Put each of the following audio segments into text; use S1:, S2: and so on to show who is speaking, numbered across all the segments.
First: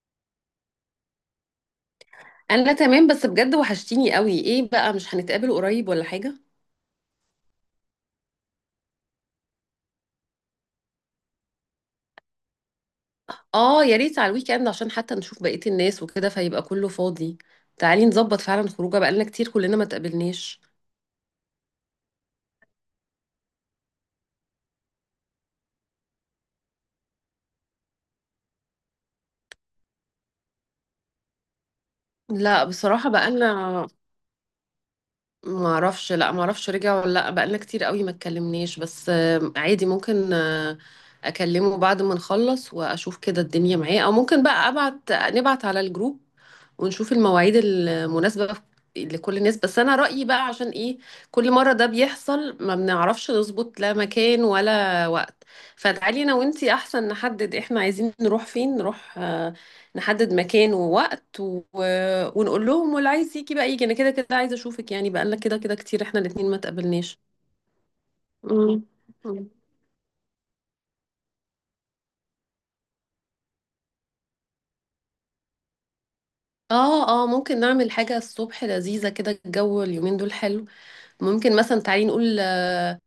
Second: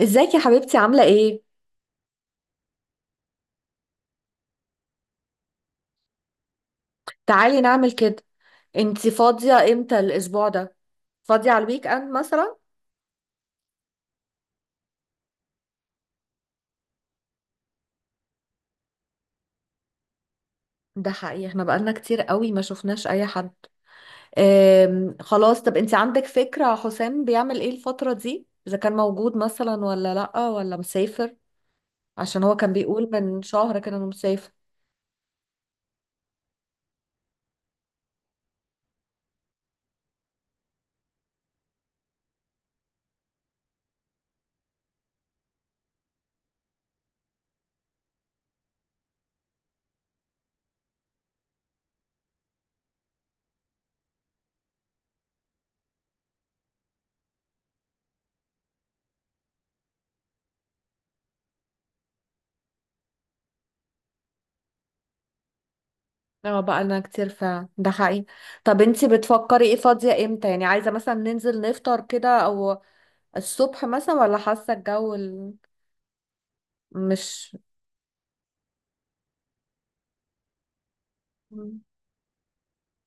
S1: ازيك يا حبيبتي؟ عاملة ايه؟
S2: انا تمام، بس بجد وحشتيني قوي. ايه بقى، مش هنتقابل قريب ولا حاجة؟
S1: تعالي نعمل كده. انتي فاضية امتى الاسبوع ده؟ فاضية على الويك اند مثلا؟
S2: اه يا ريت على الويك اند عشان حتى نشوف بقية الناس وكده، فيبقى كله فاضي. تعالي نظبط فعلا خروجه، بقالنا كتير كلنا ما تقابلناش.
S1: ده حقيقي احنا بقالنا كتير قوي ما شفناش اي حد. خلاص، طب انتي عندك فكرة حسام بيعمل ايه الفترة دي؟ اذا كان موجود مثلا ولا لأ ولا مسافر؟ عشان هو
S2: لا
S1: كان بيقول
S2: بصراحة
S1: من شهر
S2: بقالنا،
S1: كده انه مسافر.
S2: ما اعرفش رجع ولا لا، بقالنا كتير قوي ما اتكلمناش، بس عادي، ممكن اكلمه بعد ما نخلص واشوف كده الدنيا معاه، او ممكن بقى نبعت على الجروب ونشوف المواعيد المناسبة لكل الناس. بس انا رأيي بقى، عشان ايه كل مرة ده بيحصل ما بنعرفش نظبط لا مكان ولا وقت، فتعالي انا وانتي احسن نحدد احنا عايزين نروح فين، نروح نحدد مكان ووقت و ونقول لهم، واللي عايز يجي بقى يجي، انا كده كده عايزه اشوفك يعني، بقالنا كده كده كتير احنا الاتنين ما
S1: اه بقالنا
S2: تقابلناش.
S1: كتير فعلا، ده حقيقي. طب
S2: مم.
S1: انتي
S2: مم.
S1: بتفكري ايه، فاضية امتى؟ يعني عايزة مثلا ننزل نفطر كده او الصبح مثلا، ولا حاسة الجو
S2: اه اه،
S1: مش؟
S2: ممكن نعمل حاجة الصبح لذيذة كده، الجو اليومين دول حلو. ممكن مثلا،
S1: مم.
S2: تعالي نقول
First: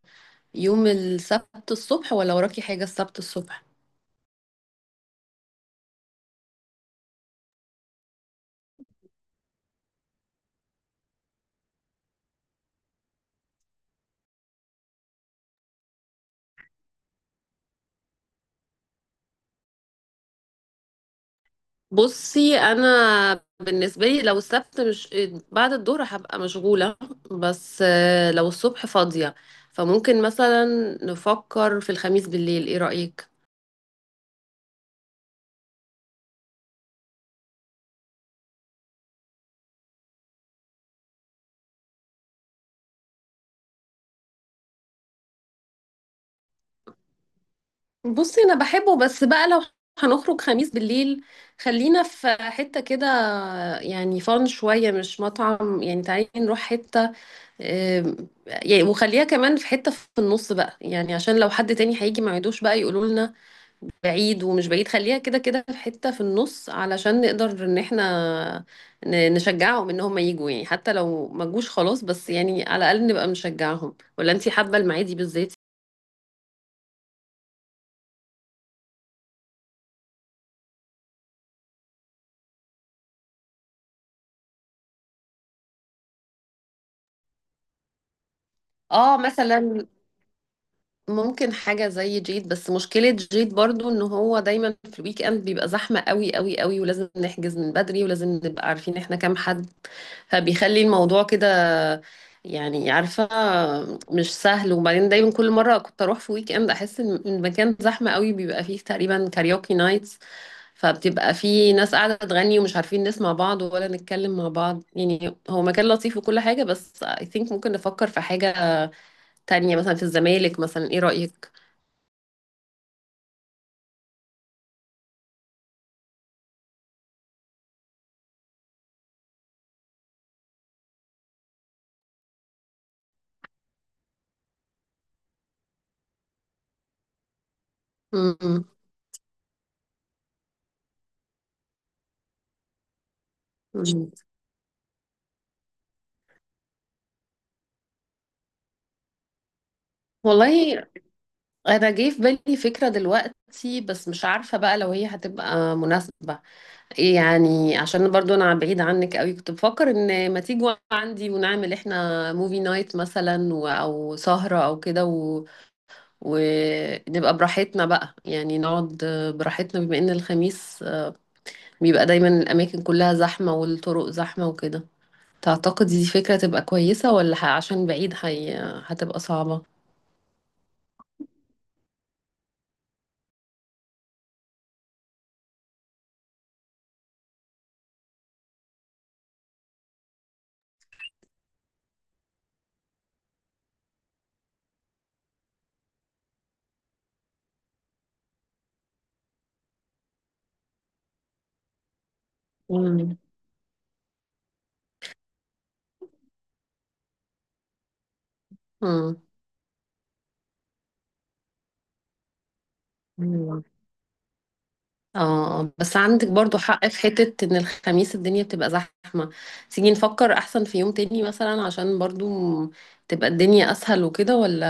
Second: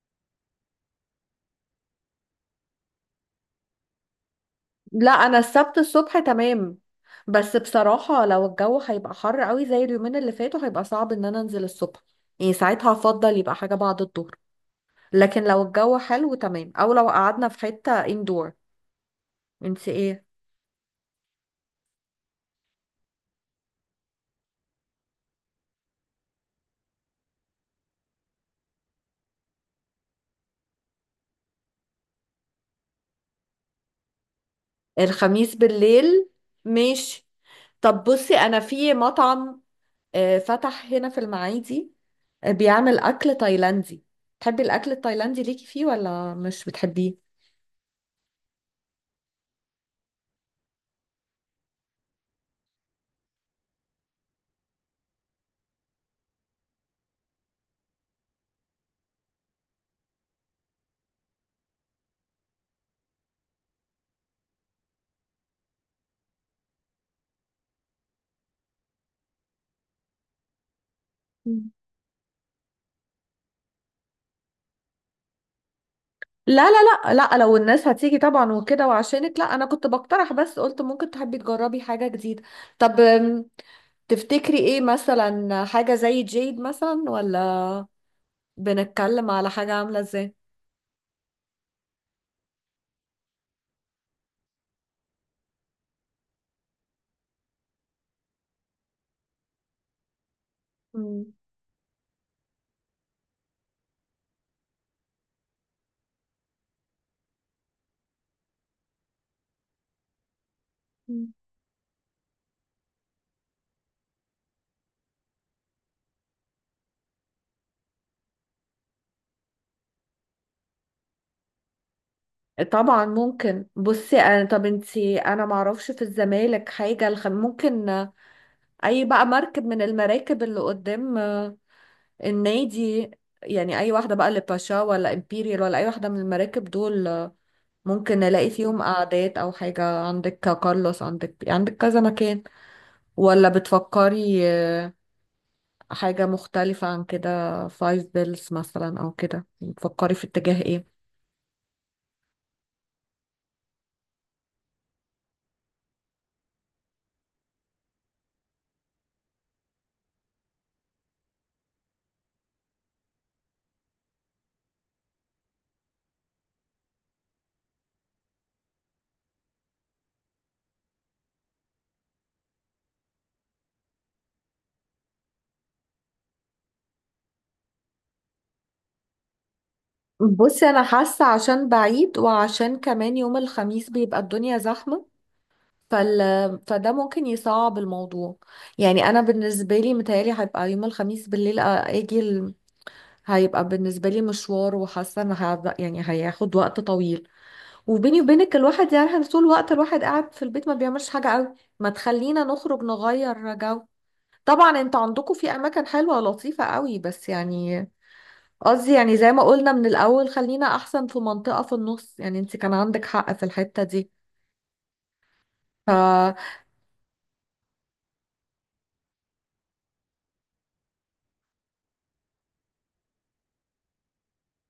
S2: يوم السبت الصبح، ولا وراكي حاجة السبت الصبح؟
S1: لا انا السبت الصبح تمام. بس بصراحة لو الجو هيبقى حر قوي زي اليومين اللي فاتوا هيبقى صعب ان انا انزل الصبح. يعني ساعتها هفضل يبقى حاجة بعد الظهر. لكن لو الجو حلو تمام او لو قعدنا في حتة اندور. انت ايه؟
S2: بصي، انا بالنسبة لي لو السبت، مش بعد الظهر هبقى مشغولة، بس لو الصبح فاضية فممكن مثلا نفكر في الخميس بالليل. ايه رأيك؟
S1: الخميس بالليل، ماشي. طب بصي، انا في مطعم فتح هنا في المعادي، بيعمل اكل تايلاندي. تحبي الاكل التايلاندي ليكي فيه ولا مش بتحبيه؟
S2: بصي انا بحبه، بس بقى لو هنخرج خميس بالليل خلينا في حتة كده، يعني فان شوية مش مطعم، يعني تعالي نروح حتة، آم، يعني وخليها كمان في حتة في النص بقى، يعني عشان لو حد تاني هيجي ما يعيدوش بقى يقولوا لنا بعيد ومش بعيد، خليها كده كده في حتة في النص علشان نقدر ان احنا نشجعهم ان هم يجوا يعني، حتى لو ما جوش خلاص بس يعني على الاقل نبقى نشجعهم. ولا انتي حابة المعادي بالذات؟
S1: لا لا، لا لا لو الناس هتيجي طبعا وكده وعشانك، لا انا كنت بقترح بس قلت ممكن تحبي تجربي حاجة جديدة. طب تفتكري ايه مثلا؟ حاجة زي جيد مثلا، ولا
S2: اه
S1: بنتكلم على حاجة
S2: مثلا.
S1: عاملة ازاي؟
S2: ممكن حاجة زي جيد، بس مشكلة جيد برضو ان هو دايما في الويك اند بيبقى زحمة قوي قوي قوي، ولازم نحجز من بدري، ولازم نبقى عارفين احنا كام حد، فبيخلي الموضوع
S1: مم.
S2: كده يعني، عارفة، مش سهل. وبعدين دايما كل مرة كنت اروح في ويك اند احس ان المكان زحمة قوي، بيبقى فيه تقريبا كاريوكي نايتس،
S1: مم.
S2: فبتبقى فيه ناس قاعدة تغني ومش عارفين نسمع بعض ولا نتكلم مع بعض، يعني هو مكان لطيف وكل حاجة، بس I think ممكن نفكر في حاجة تانية مثلا في الزمالك مثلا. ايه رأيك؟
S1: طبعا ممكن. بصي انا، طب انتي، انا معرفش في الزمالك حاجة. ممكن اي بقى مركب من المراكب اللي قدام النادي، يعني اي واحدة بقى، اللي باشا ولا امبيريال ولا اي واحدة من المراكب دول. ممكن نلاقي
S2: مم.
S1: فيهم قعدات او حاجة، عندك كارلوس، عندك كذا مكان. ولا
S2: مم.
S1: بتفكري حاجة مختلفة عن كده؟ فايف بيلز مثلا او كده؟ بتفكري في اتجاه
S2: والله
S1: ايه؟
S2: انا جه في بالي فكره دلوقتي، بس مش عارفه بقى لو هي هتبقى مناسبه ايه يعني. عشان برضو انا بعيد عنك قوي، كنت بفكر ان ما تيجوا عندي، ونعمل احنا موفي نايت مثلا و او سهره او كده و ونبقى براحتنا بقى يعني، نقعد براحتنا، بما ان الخميس بيبقى دايما الاماكن كلها زحمه والطرق زحمه وكده. تعتقد دي فكره تبقى كويسه، ولا عشان بعيد هي هتبقى صعبه؟
S1: بصي انا حاسة عشان بعيد وعشان كمان يوم الخميس بيبقى الدنيا زحمة، فال... فده ممكن يصعب الموضوع. يعني انا بالنسبة لي متهيألي هيبقى يوم الخميس بالليل، اجي هيبقى بالنسبة لي مشوار، وحاسة ان يعني هياخد وقت طويل. وبيني وبينك الواحد يعني طول الوقت الواحد قاعد في البيت ما بيعملش حاجة قوي، ما تخلينا نخرج
S2: مم.
S1: نغير جو. طبعا انت عندكم في اماكن حلوة ولطيفة قوي، بس يعني قصدي يعني
S2: مم.
S1: زي ما قلنا من الاول، خلينا احسن في منطقة في النص، يعني انت كان عندك حق في
S2: مم.
S1: الحتة دي.
S2: اه، بس عندك
S1: فبصي،
S2: برضو حق في حتة ان الخميس الدنيا بتبقى زحمة. تيجي نفكر احسن في يوم تاني مثلا عشان برضو م- تبقى الدنيا اسهل وكده. ولا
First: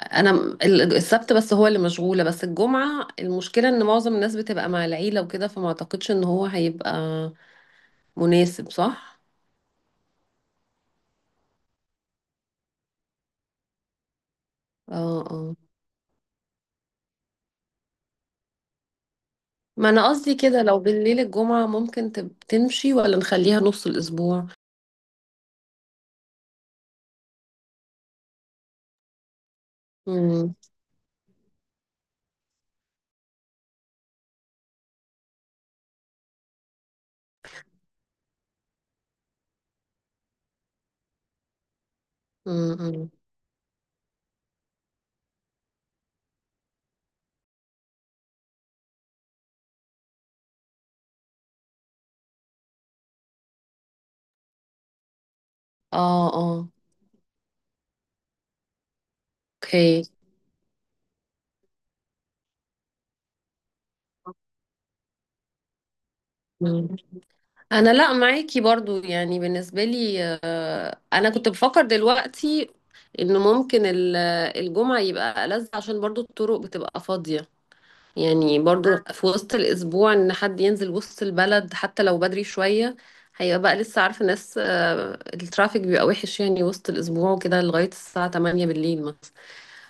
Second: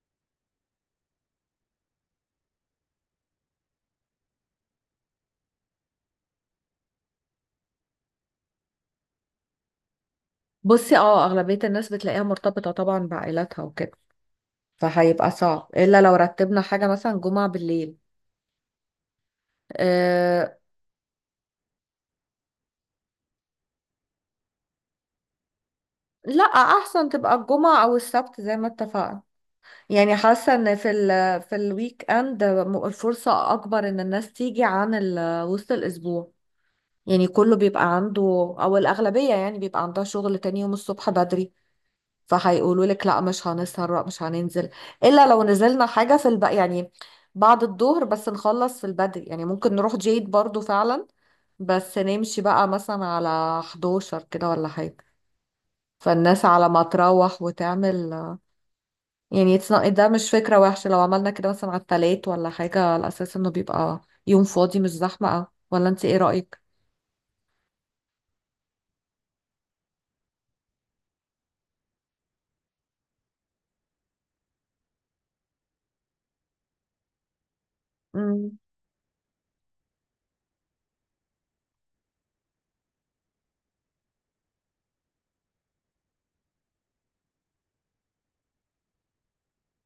S2: انا السبت بس هو اللي مشغولة، بس الجمعة المشكلة ان معظم الناس بتبقى مع العيلة وكده فما اعتقدش ان هو هيبقى مناسب. صح؟
S1: اه اغلبية الناس بتلاقيها مرتبطة طبعا بعائلاتها وكده،
S2: اه
S1: فهيبقى
S2: اه،
S1: صعب الا لو رتبنا حاجة مثلا جمعة بالليل.
S2: ما انا قصدي
S1: أه،
S2: كده لو بالليل الجمعة ممكن تمشي، ولا نخليها نص الاسبوع؟
S1: لا احسن تبقى الجمعة او السبت زي ما اتفقنا. يعني
S2: امم.
S1: حاسة ان في الويك اند الفرصة اكبر ان الناس تيجي عن وسط الاسبوع. يعني كله بيبقى عنده، او الاغلبية يعني بيبقى عندها شغل تاني يوم الصبح بدري، فهيقولوا لك
S2: امم.
S1: لا مش هنسهر، لا مش هننزل. الا لو نزلنا حاجة في يعني بعد الظهر، بس نخلص في البدري. يعني ممكن نروح جيد برضو فعلا، بس نمشي بقى مثلا على 11 كده ولا حاجة،
S2: اه.
S1: فالناس
S2: اه.
S1: على ما تروح وتعمل. يعني it's not-
S2: اوكي،
S1: ده مش فكرة وحشة لو عملنا كده مثلا على التلات ولا حاجة، على أساس إنه بيبقى يوم فاضي مش زحمة أوي. ولا أنت إيه رأيك؟
S2: انا لا معاكي برضو يعني بالنسبه لي، انا كنت بفكر دلوقتي انه ممكن الجمعه يبقى ألذ، عشان برضو الطرق بتبقى فاضيه، يعني
S1: مم.
S2: برضو في وسط الاسبوع ان حد ينزل وسط البلد حتى لو بدري شويه هيبقى بقى لسه، عارفه ناس الترافيك بيبقى وحش يعني وسط الاسبوع وكده لغايه الساعه 8 بالليل مثلا،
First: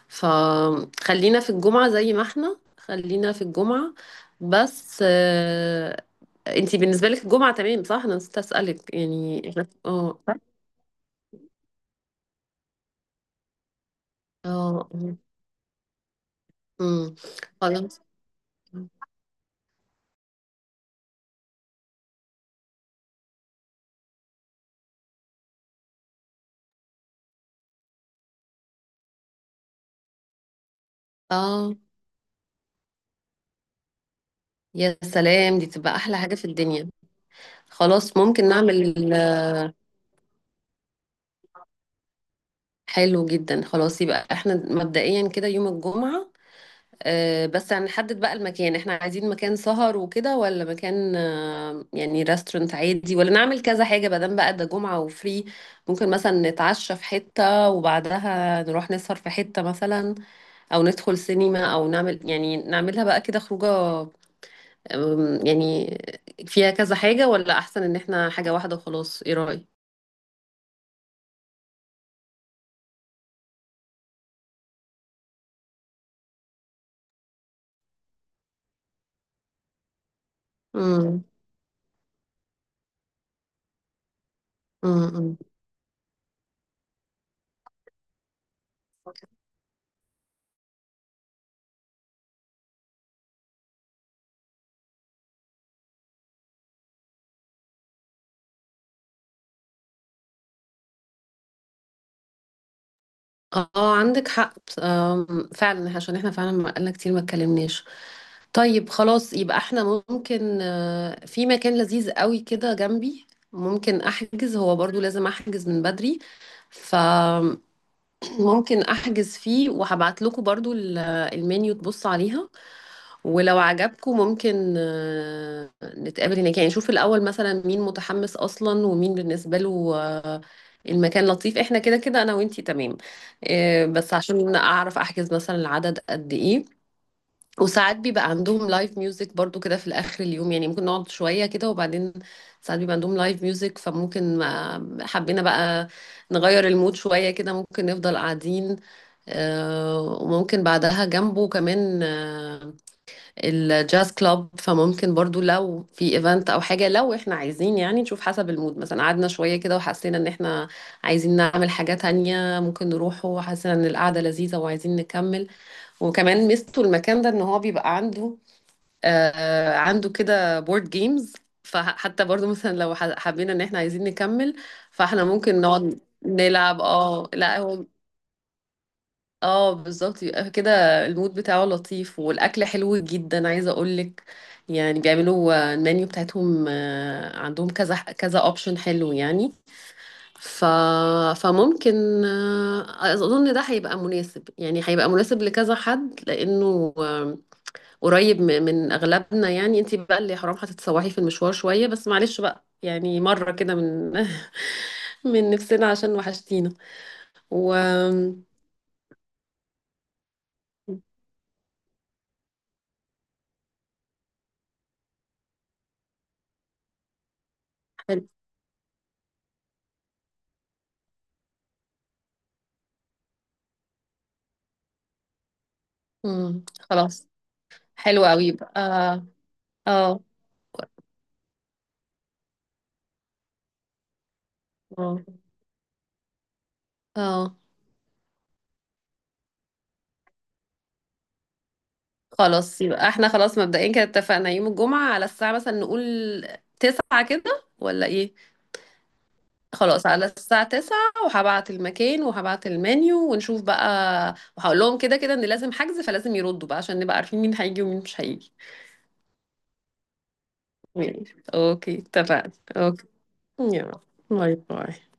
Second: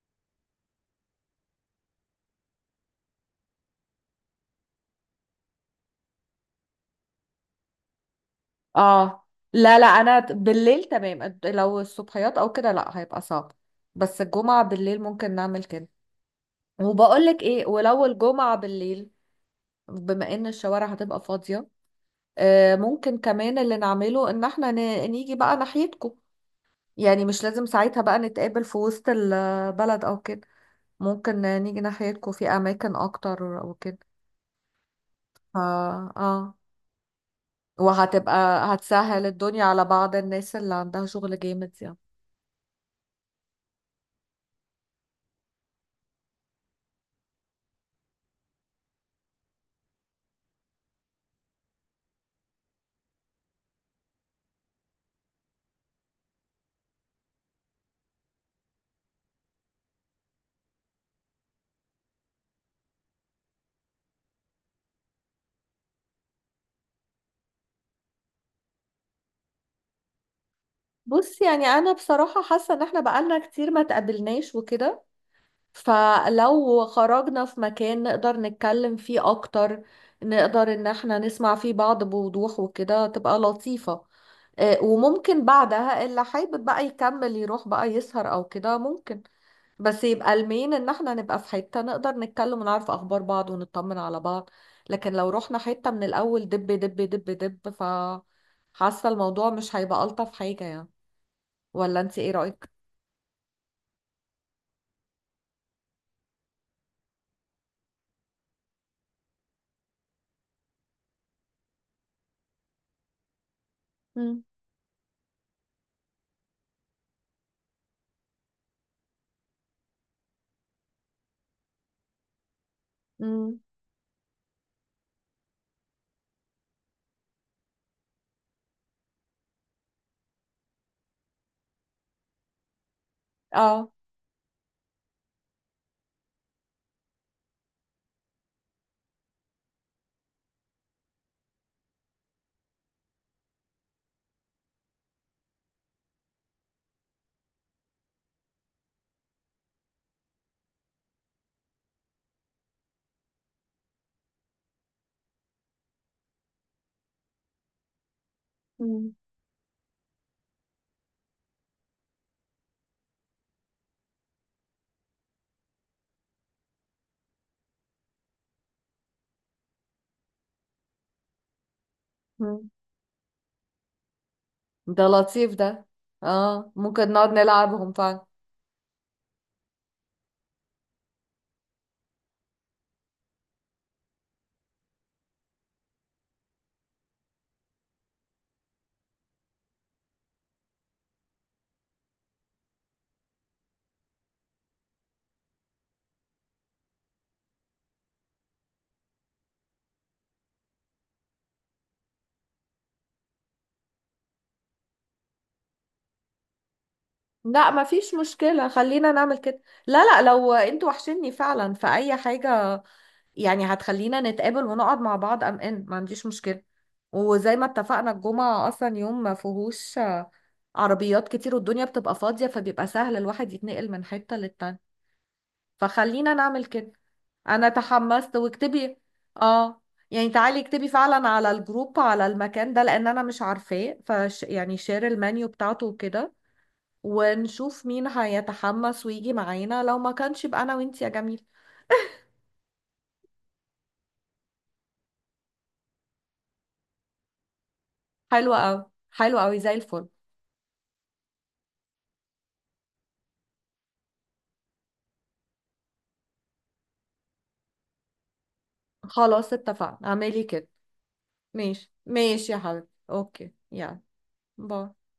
S2: فخلينا في الجمعه زي ما احنا خلينا في الجمعه. بس انتي بالنسبة لك الجمعة تمام، صح؟ انا نسيت اسألك
S1: آه
S2: يعني احنا.
S1: لا لا،
S2: اه.
S1: أنا بالليل تمام. لو الصبحيات أو كده لا، هيبقى صعب. بس الجمعة
S2: اه.
S1: بالليل ممكن نعمل كده.
S2: امم.
S1: وبقولك إيه،
S2: خلاص.
S1: ولو الجمعة بالليل، بما إن الشوارع هتبقى فاضية، آه ممكن كمان اللي نعمله إن إحنا نيجي بقى ناحيتكم. يعني مش لازم ساعتها بقى نتقابل في وسط البلد أو كده، ممكن
S2: اه
S1: نيجي ناحيتكم في اماكن اكتر وكده.
S2: يا
S1: ف
S2: سلام، دي تبقى احلى حاجة في
S1: اه،
S2: الدنيا. خلاص
S1: وهتبقى
S2: ممكن نعمل.
S1: هتسهل الدنيا على بعض الناس اللي عندها شغل جامد يعني.
S2: حلو جدا، خلاص يبقى احنا مبدئيا كده يوم الجمعة. بس هنحدد بقى المكان، احنا عايزين مكان سهر وكده، ولا مكان يعني ريستورانت عادي، ولا نعمل كذا حاجة بدل بقى ده جمعة وفري، ممكن مثلا نتعشى في حتة وبعدها نروح نسهر في حتة مثلا، او ندخل سينما، او نعمل يعني نعملها بقى كده خروجه، يعني فيها كذا حاجة، ولا احسن ان احنا حاجة واحدة وخلاص. ايه رأيك؟
S1: بص، يعني انا بصراحة حاسة ان احنا بقالنا كتير ما تقابلناش وكده، فلو خرجنا في مكان نقدر نتكلم فيه اكتر، نقدر ان احنا
S2: امم.
S1: نسمع فيه بعض بوضوح وكده، تبقى لطيفة.
S2: امم.
S1: وممكن بعدها اللي حابب بقى يكمل يروح بقى يسهر او كده ممكن، بس يبقى المين ان احنا نبقى في حتة نقدر نتكلم ونعرف اخبار بعض ونطمن على بعض. لكن لو رحنا حتة من الاول دب دب دب دب، ف حاسة الموضوع مش هيبقى الطف حاجة يعني. ولا انت ايه رأيك؟
S2: اه، عندك حق. فعلا عشان احنا فعلا بقالنا كتير ما اتكلمناش. طيب خلاص يبقى احنا، ممكن في مكان لذيذ قوي كده جنبي. ممكن
S1: مم.
S2: احجز، هو برضو لازم احجز من بدري، فممكن احجز فيه وهبعت لكم برضو المنيو تبص عليها. ولو
S1: امم
S2: عجبكم ممكن نتقابل هناك، يعني نشوف الأول مثلا مين متحمس أصلا، ومين بالنسبة له المكان لطيف. احنا كده كده أنا وإنتي تمام،
S1: اه
S2: بس عشان أعرف أحجز مثلا العدد قد إيه. وساعات بيبقى عندهم لايف ميوزك برضو كده في الآخر اليوم يعني، ممكن نقعد شوية كده، وبعدين ساعات بيبقى عندهم لايف ميوزك فممكن حبينا بقى نغير المود شوية كده ممكن نفضل قاعدين. وممكن بعدها جنبه كمان الجاز كلاب، فممكن برضو لو في ايفنت او حاجة لو احنا عايزين، يعني نشوف حسب المود، مثلا
S1: مم.
S2: قعدنا شوية كده وحسينا ان احنا عايزين نعمل حاجة تانية ممكن نروحه، وحسينا ان القعدة لذيذة وعايزين نكمل. وكمان ميزته المكان ده ان هو بيبقى عنده كده بورد جيمز، فحتى برضو
S1: مم.
S2: مثلا لو حبينا ان احنا عايزين نكمل
S1: ده
S2: فاحنا
S1: لطيف
S2: ممكن
S1: ده.
S2: نقعد
S1: اه
S2: نلعب.
S1: ممكن
S2: اه
S1: نقعد
S2: لا هو،
S1: نلعبهم فعلا.
S2: اه بالظبط، يبقى كده المود بتاعه لطيف والاكل حلو جدا، عايزه اقولك يعني بيعملوا المنيو بتاعتهم عندهم كذا كذا اوبشن حلو يعني. ف فممكن اظن ده هيبقى مناسب يعني، هيبقى مناسب لكذا حد لانه قريب من اغلبنا، يعني انتي بقى اللي حرام هتتسوحي في المشوار شويه، بس معلش بقى يعني مره كده من من نفسنا عشان وحشتينا.
S1: لا
S2: و،
S1: مفيش مشكلة، خلينا نعمل كده. لا لا، لو انتوا وحشني فعلا في اي حاجة، يعني هتخلينا نتقابل ونقعد مع بعض، ان ما عنديش مشكلة. وزي ما اتفقنا
S2: حلو.
S1: الجمعة اصلا يوم ما فيهوش عربيات كتير والدنيا بتبقى فاضية، فبيبقى سهل الواحد يتنقل من حتة للتانية، فخلينا
S2: مم.
S1: نعمل كده.
S2: خلاص.
S1: انا
S2: حلو
S1: تحمست،
S2: قوي يبقى
S1: واكتبي،
S2: اه.
S1: اه،
S2: اه.
S1: يعني تعالي اكتبي فعلا على الجروب على المكان ده، لان انا مش عارفاه. فش يعني شير
S2: اه.
S1: المنيو بتاعته وكده،
S2: آه.
S1: ونشوف مين هيتحمس ويجي معانا، لو ما كانش يبقى انا وانتي يا جميل.
S2: خلاص يبقى احنا، خلاص مبدئيا كده اتفقنا يوم الجمعة. على الساعة مثلا نقول 9 كده ولا ايه؟
S1: حلوة قوي، حلوة قوي زي
S2: خلاص،
S1: الفل.
S2: على الساعة 9، وهبعت المكان وهبعت المنيو ونشوف بقى، وهقول لهم كده كده ان لازم حجز فلازم يردوا بقى عشان نبقى عارفين مين هيجي ومين مش هيجي.
S1: خلاص اتفقنا، اعملي كده.
S2: ماشي.
S1: ماشي،
S2: اوكي
S1: ماشي
S2: اتفقنا.
S1: يا حبيبتي،
S2: اوكي
S1: اوكي، يلا،
S2: يلا. باي
S1: باي.
S2: باي.